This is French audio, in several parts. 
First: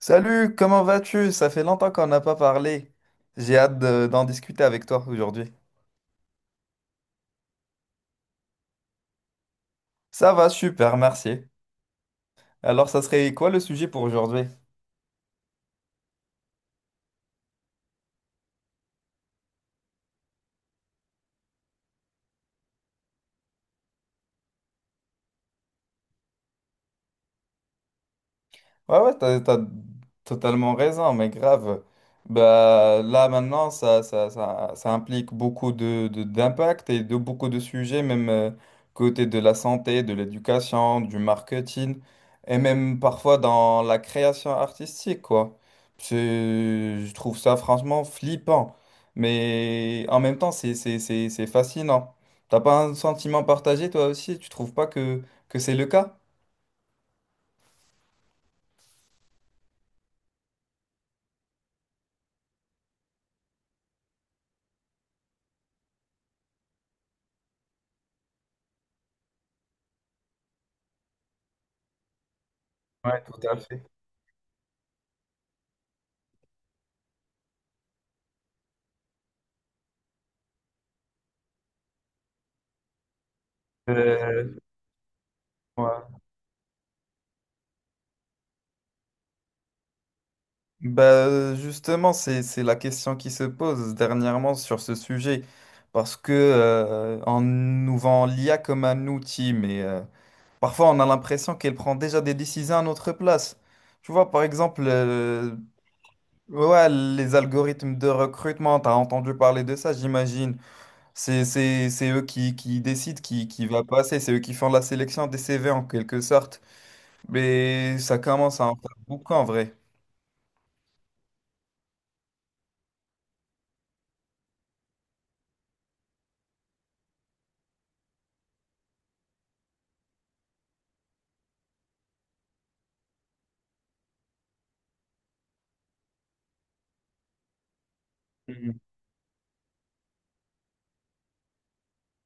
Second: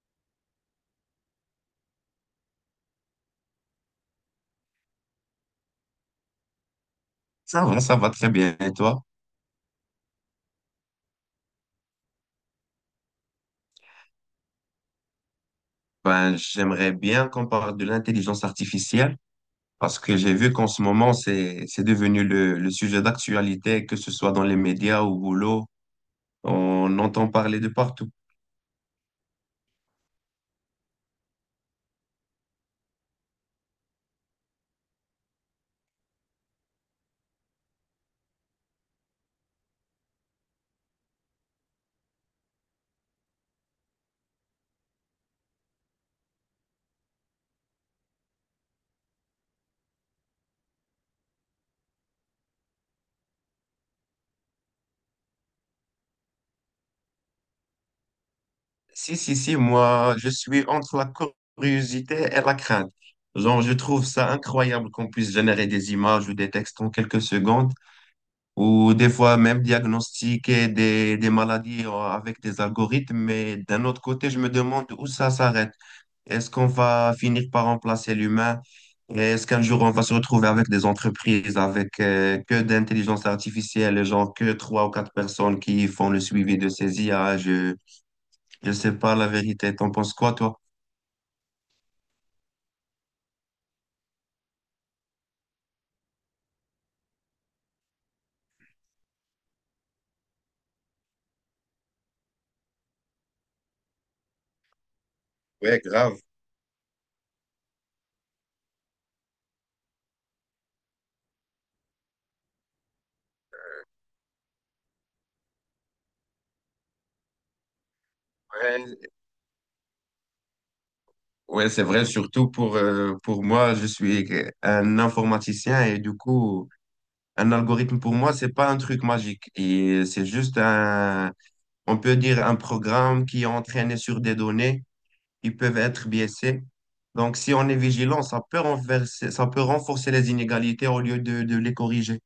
Salut, comment vas-tu? Ça fait longtemps qu'on n'a pas parlé. J'ai hâte d'en discuter avec toi aujourd'hui. Ça va très bien. Et toi? Ça va, super, merci. Alors, ça serait quoi le sujet pour aujourd'hui? Ben, j'aimerais bien qu'on parle de l'intelligence artificielle parce que j'ai vu qu'en ce moment, c'est devenu le sujet d'actualité, que ce soit dans les médias ou au boulot. On entend parler de partout. Ouais, ouais, t'as totalement raison, mais grave. Bah, là, maintenant, ça implique beaucoup d'impact et de beaucoup de sujets, même côté de la santé, de l'éducation, du marketing, et même parfois dans la création artistique, quoi. C'est- Je trouve ça franchement flippant, mais en même temps, c'est fascinant. T'as pas un sentiment partagé, toi aussi? Tu trouves pas que c'est le cas? Si, si, si, moi, je suis entre la curiosité et la crainte. Genre, je trouve ça incroyable qu'on puisse générer des images ou des textes en quelques secondes ou des fois même diagnostiquer des maladies avec des algorithmes, Ouais, tout mais à fait. d'un autre côté, je me demande où ça s'arrête. Est-ce qu'on va finir par remplacer l'humain? Est-ce qu'un jour on va se retrouver avec des entreprises avec que d'intelligence artificielle, genre que Euh, trois ou quatre personnes qui font ouais. le suivi de ces IA? Je ne sais pas la vérité. T'en penses quoi, toi? Justement, c'est la question qui se pose dernièrement sur ce sujet. On nous vend l'IA comme un outil, mais parfois on a l'impression qu'elle prend déjà des décisions à notre place. Tu vois, par exemple, Ouais, grave. ouais, les algorithmes de recrutement, tu as entendu parler de ça, j'imagine. C'est eux qui décident qui va passer, c'est eux qui font la sélection des CV en quelque sorte. Mais ça commence à en faire Ouais, beaucoup en vrai. ouais, c'est vrai, surtout pour moi, je suis un informaticien et du coup, un algorithme pour moi, c'est pas un truc magique. Et c'est juste un, on peut dire un programme qui est entraîné sur des données qui peuvent être biaisées. Donc, si on est vigilant, ça peut renverser, ça peut renforcer les inégalités au lieu de les corriger.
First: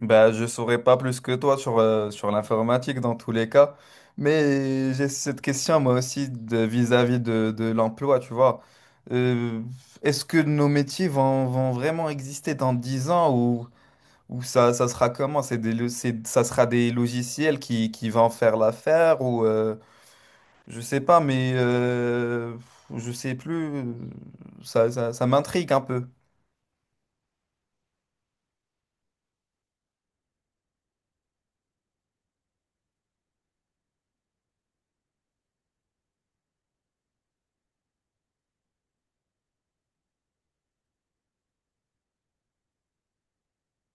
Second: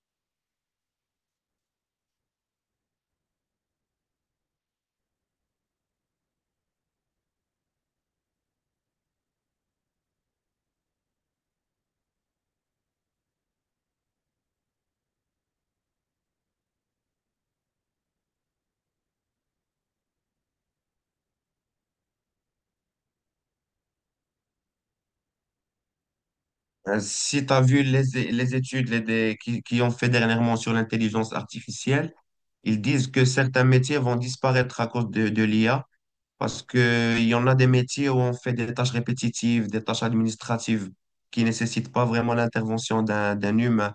Bah, je saurais pas plus que toi sur, sur l'informatique dans tous les cas, mais j'ai cette question moi aussi vis-à-vis de l'emploi, tu vois. Euh, est-ce que nos métiers vont vraiment exister dans 10 ans ou ça sera comment? C'est ça sera des logiciels qui vont faire l'affaire ou je sais pas, mais je sais plus, ça m'intrigue un peu. Si tu as vu les, qui ont fait dernièrement sur l'intelligence artificielle, ils disent que certains métiers vont disparaître à cause de l'IA parce que il y en a des métiers où on fait des tâches répétitives, des tâches administratives qui nécessitent pas vraiment l'intervention d'un humain.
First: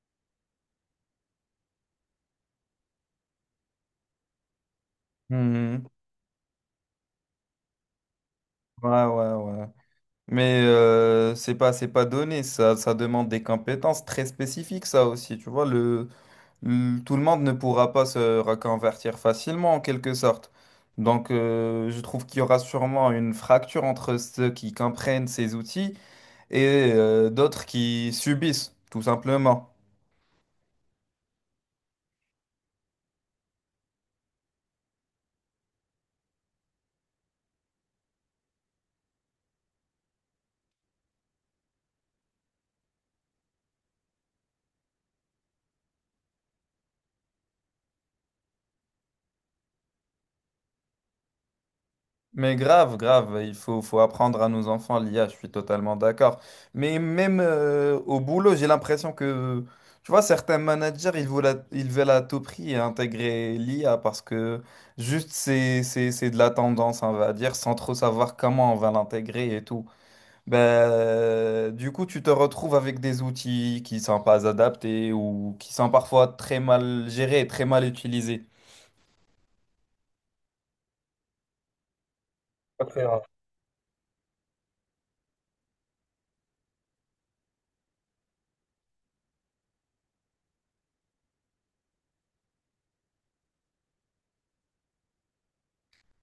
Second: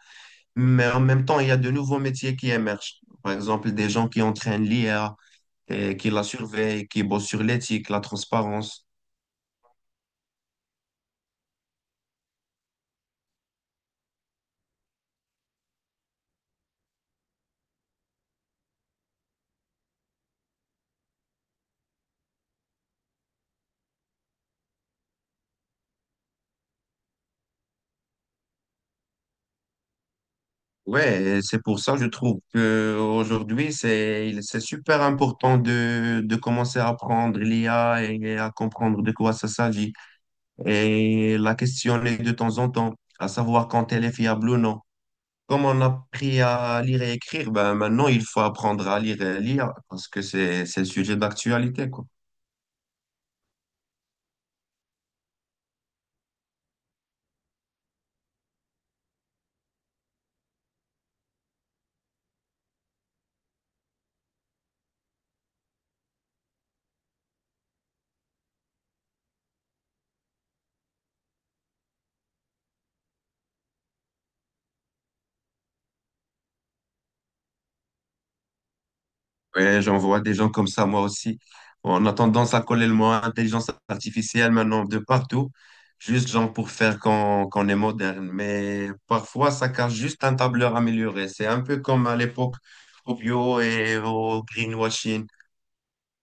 Mais en même temps, il y a de nouveaux métiers qui émergent. Par exemple, des gens qui entraînent l'IA Mhm. et qui la surveillent, qui bossent sur l'éthique, la transparence. Ouais, ouais, ouais. Mais c'est pas donné, ça demande des compétences très spécifiques, ça aussi, tu vois, tout le monde ne pourra pas se reconvertir facilement, en quelque sorte. Donc, je trouve qu'il y aura sûrement une fracture entre ceux qui comprennent ces outils et d'autres qui subissent, tout simplement. Ouais, et c'est pour ça que je trouve que aujourd'hui c'est super important de commencer à apprendre l'IA et à comprendre de quoi ça s'agit et la questionner de temps en temps, à savoir quand elle est fiable ou non. Comme on a appris à lire et écrire, ben maintenant il faut apprendre à lire et à lire parce que c'est le sujet d'actualité, quoi. Mais grave, grave, il faut, faut apprendre à nos enfants l'IA, je suis totalement d'accord. Mais même au boulot, j'ai l'impression que, tu vois, certains managers, ils veulent à tout prix intégrer l'IA parce que juste c'est de la tendance, on va dire, sans trop savoir comment on va l'intégrer et tout. Du coup, tu te retrouves avec des outils qui sont pas adaptés ou qui sont parfois très mal gérés et très mal utilisés. Ouais, j'en vois des gens comme ça, moi aussi. On a tendance à coller le mot intelligence artificielle maintenant de partout, juste genre pour faire qu'on est moderne. Mais parfois, ça cache juste un tableur amélioré. C'est un peu comme à l'époque au bio et au greenwashing.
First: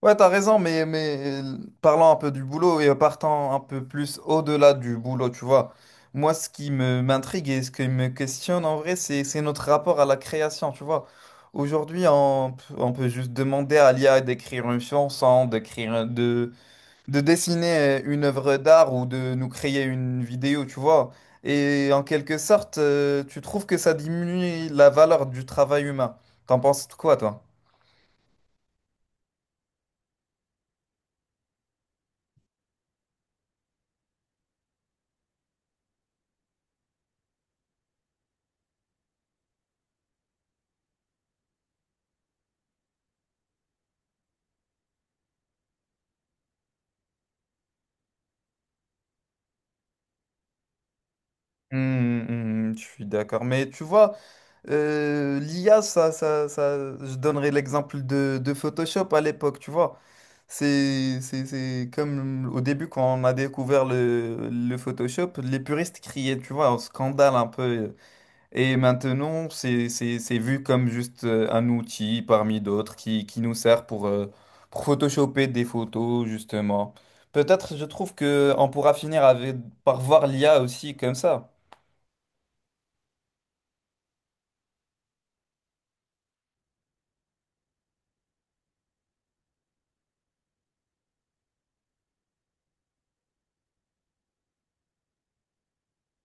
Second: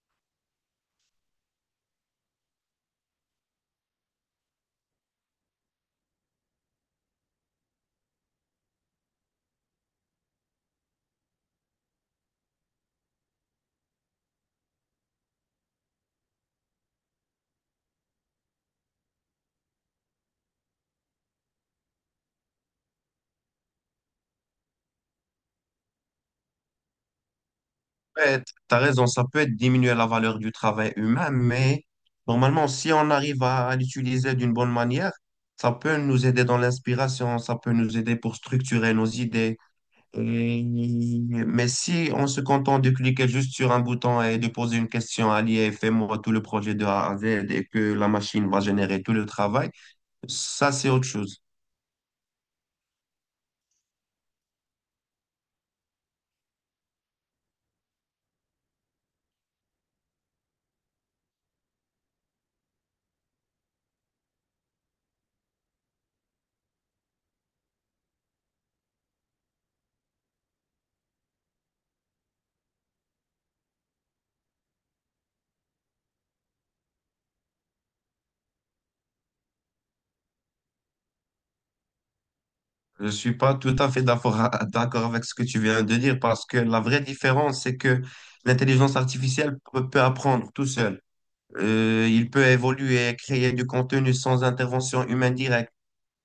Ouais, t'as raison, mais parlant un peu du boulot et partant un peu plus au-delà du boulot, tu vois. Moi, ce qui me m'intrigue et ce qui me questionne en vrai, c'est notre rapport à la création, tu vois. Aujourd'hui, on peut juste demander à l'IA d'écrire une chanson, de dessiner une œuvre d'art ou de nous créer une vidéo, tu vois. Et en quelque sorte, tu trouves que ça diminue la valeur du travail humain. T'en penses quoi, toi? Ouais, t'as raison, ça peut être diminuer la valeur du travail humain, mais normalement, si on arrive à l'utiliser d'une bonne manière, ça peut nous aider dans l'inspiration, ça peut nous aider pour structurer nos idées. Et- mais si on se contente de cliquer juste sur un bouton et de poser une question à l'IA et fais-moi tout le projet de A à Z et que la machine va générer tout le travail, ça c'est autre chose. Je suis d'accord. Mais tu vois, l'IA, je donnerai l'exemple de Photoshop à l'époque, tu vois. C'est comme au début quand on a découvert le Photoshop, les puristes criaient, tu vois, un scandale un peu. Et maintenant, c'est vu comme juste un outil parmi d'autres qui nous sert pour photoshopper des photos, justement. Peut-être, je trouve que on pourra finir avec, par voir l'IA aussi comme ça. Je suis pas tout à fait d'accord d'accord avec ce que tu viens de dire parce que la vraie différence, c'est que l'intelligence artificielle peut apprendre tout seul. Il peut évoluer et créer du contenu sans intervention humaine directe.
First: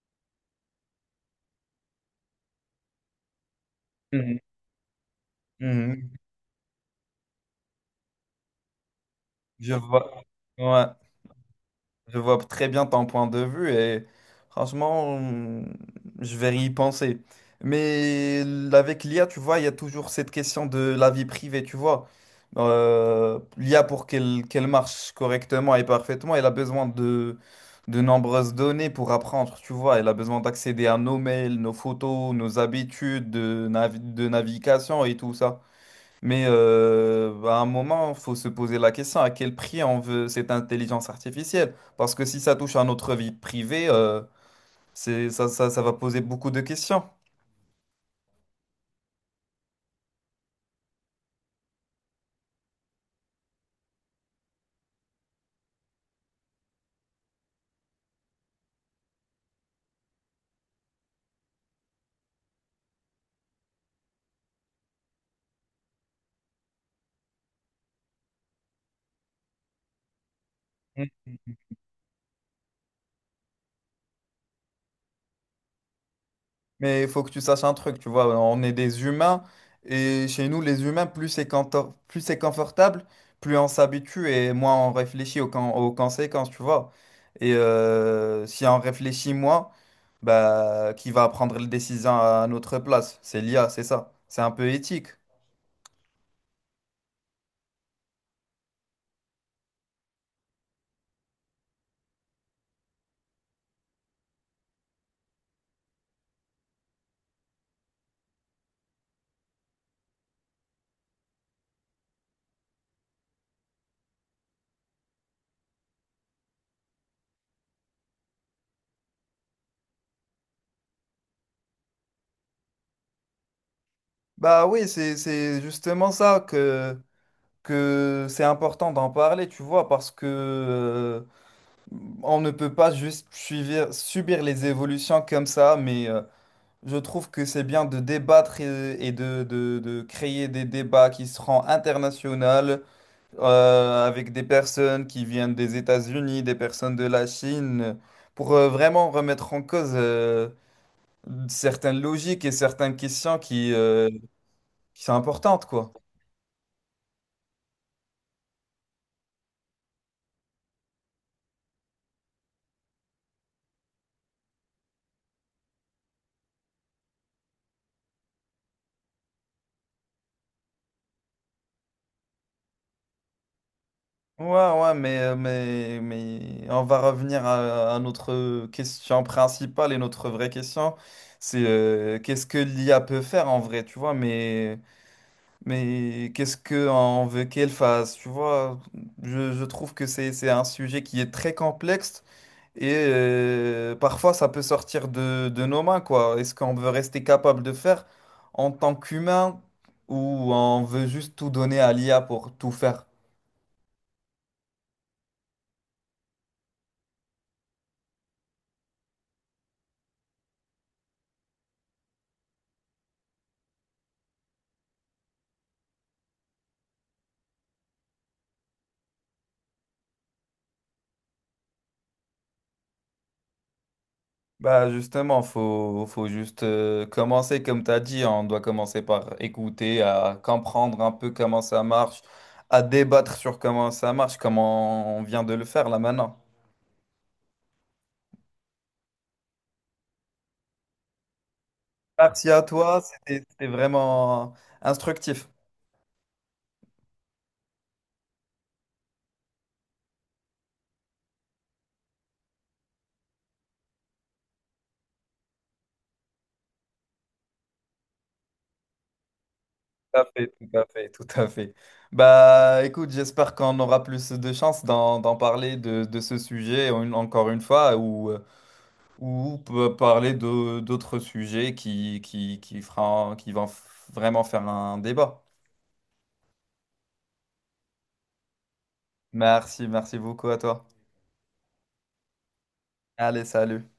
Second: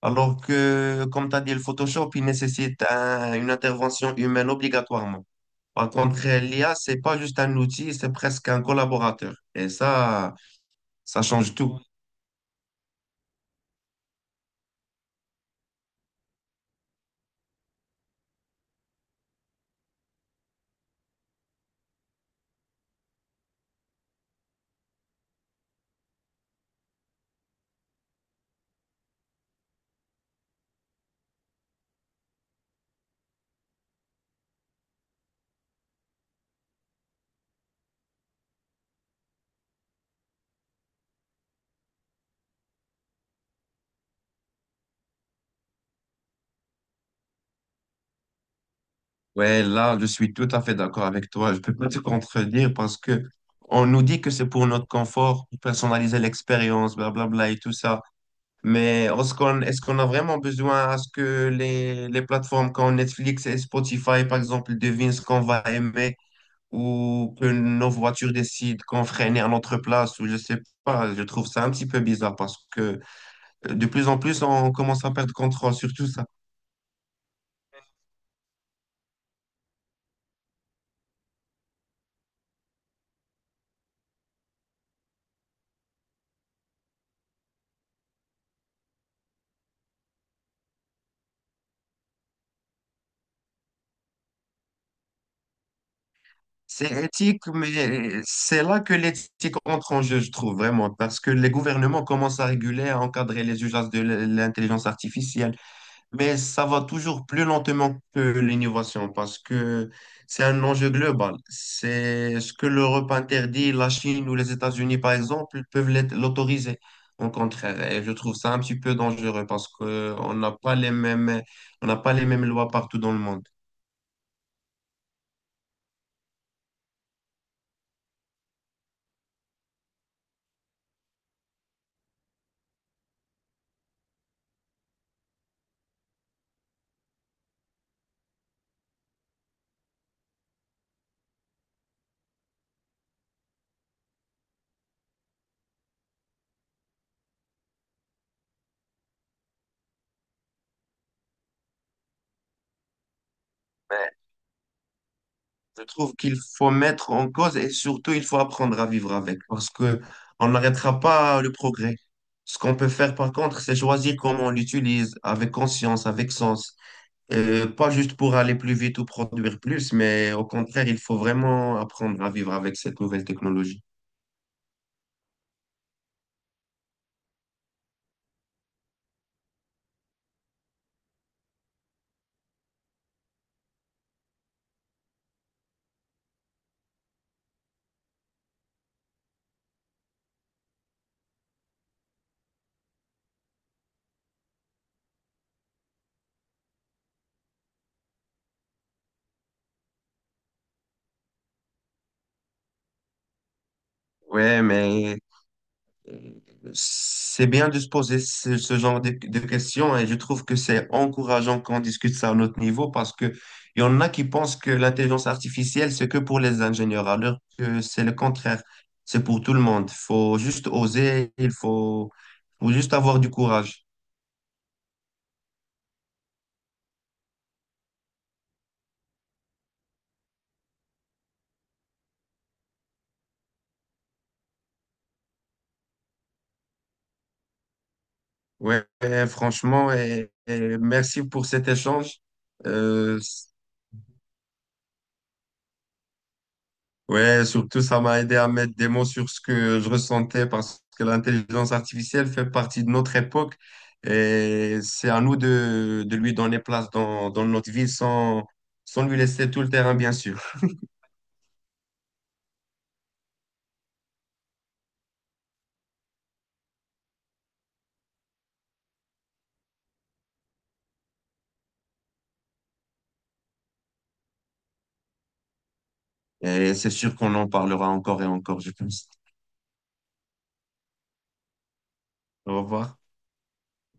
Alors que, comme tu as dit, le Photoshop, il nécessite une intervention Mhm. humaine obligatoirement. Par Mhm. contre, l'IA, c'est pas juste un outil, c'est presque un collaborateur. Et Je vois. ça, Ouais. ça change tout. Je vois très bien ton point de vue et franchement, je vais y penser. Mais avec l'IA, tu vois, il y a toujours cette question de la vie privée, tu vois. l'IA, pour qu'elle marche correctement et parfaitement, elle a besoin de nombreuses données pour apprendre, tu vois. Elle a besoin d'accéder à nos mails, nos photos, nos habitudes de navigation et tout ça. Mais à un moment, faut se poser la question à quel prix on veut cette intelligence artificielle. Parce que si ça touche à notre vie privée, ça va poser beaucoup de questions. Ouais, là, je suis tout à fait d'accord avec toi. Je peux pas te contredire parce que on nous dit que c'est pour notre confort, pour personnaliser l'expérience, blablabla et tout ça. Mais est-ce qu'on a vraiment besoin à ce que les plateformes comme Netflix et Spotify, par exemple, devinent ce qu'on va aimer ou que nos voitures décident qu'on freine à notre place ou je sais Mm. pas. Je trouve ça un petit peu bizarre parce que de plus en plus, on commence à perdre contrôle sur tout ça. Mais il faut que tu saches un truc, tu vois, on est des humains et chez nous, les humains, plus c'est confortable, plus on s'habitue et moins on réfléchit aux conséquences, tu vois. Et si on réfléchit moins, bah, qui va prendre les décisions à notre place? C'est l'IA, c'est ça. C'est un peu éthique. C'est éthique, mais c'est là que l'éthique entre en jeu, je trouve vraiment, parce que les gouvernements commencent à réguler, à encadrer les usages de l'intelligence artificielle, mais ça va toujours plus lentement que l'innovation, parce que c'est un enjeu global. C'est ce que l'Europe interdit, la Chine ou les États-Unis, par exemple, peuvent l'autoriser. Au contraire, et je trouve ça un petit peu dangereux parce que on n'a pas les mêmes, on n'a pas les mêmes lois partout dans le monde. Bah oui, c'est justement ça que c'est important d'en parler, tu vois, parce que on ne peut pas juste suivre, subir les évolutions comme ça, mais je trouve que c'est bien de débattre et de créer des débats qui seront internationaux avec des personnes qui viennent des États-Unis, des personnes de la Chine, pour vraiment remettre en cause certaines logiques et certaines questions qui sont importantes, Je quoi. trouve qu'il faut mettre en cause et surtout il faut apprendre à vivre avec parce que on n'arrêtera pas le progrès. Ce qu'on peut faire par contre, c'est choisir comment on l'utilise avec conscience, avec sens, pas juste pour aller plus vite ou produire plus, mais au contraire, il faut vraiment apprendre à vivre avec cette nouvelle technologie. Ouais, ouais, mais on va revenir à notre question principale et notre vraie question, c'est qu'est-ce que l'IA peut faire en vrai, tu vois, mais qu'est-ce qu'on veut qu'elle fasse, tu vois. Je trouve que c'est un sujet qui est très complexe et parfois ça peut sortir de nos mains, quoi. Est-ce qu'on veut rester capable de faire en tant qu'humain ou on veut juste tout donner à l'IA pour tout faire? Ouais, mais c'est bien de se poser ce genre de questions et je trouve que c'est encourageant qu'on discute ça à notre niveau parce que il y en a qui pensent que l'intelligence artificielle, c'est que pour les ingénieurs, alors que c'est le contraire. C'est pour tout le monde. Faut juste oser, faut juste avoir du courage. Bah justement, faut juste commencer comme tu as dit, hein. On doit commencer par écouter, à comprendre un peu comment ça marche, à débattre sur comment ça marche, comment on vient de le faire là maintenant. Ouais, franchement, et merci pour cet échange. Merci à toi, Euh, c'était vraiment instructif. Ouais, surtout, ça m'a aidé à mettre des mots sur ce que je ressentais parce que l'intelligence artificielle fait partie de notre époque et c'est à nous de lui donner place dans, dans notre vie sans, sans lui laisser tout le terrain, bien Tout à sûr. fait, tout à fait, tout à fait. Bah écoute, j'espère qu'on aura plus de chance d'en parler de ce sujet encore une fois, ou peut parler de d'autres sujets qui qui vont vraiment faire un débat. Et c'est sûr qu'on en parlera encore et encore, je pense. Merci, merci beaucoup à toi. Au revoir. Allez, salut.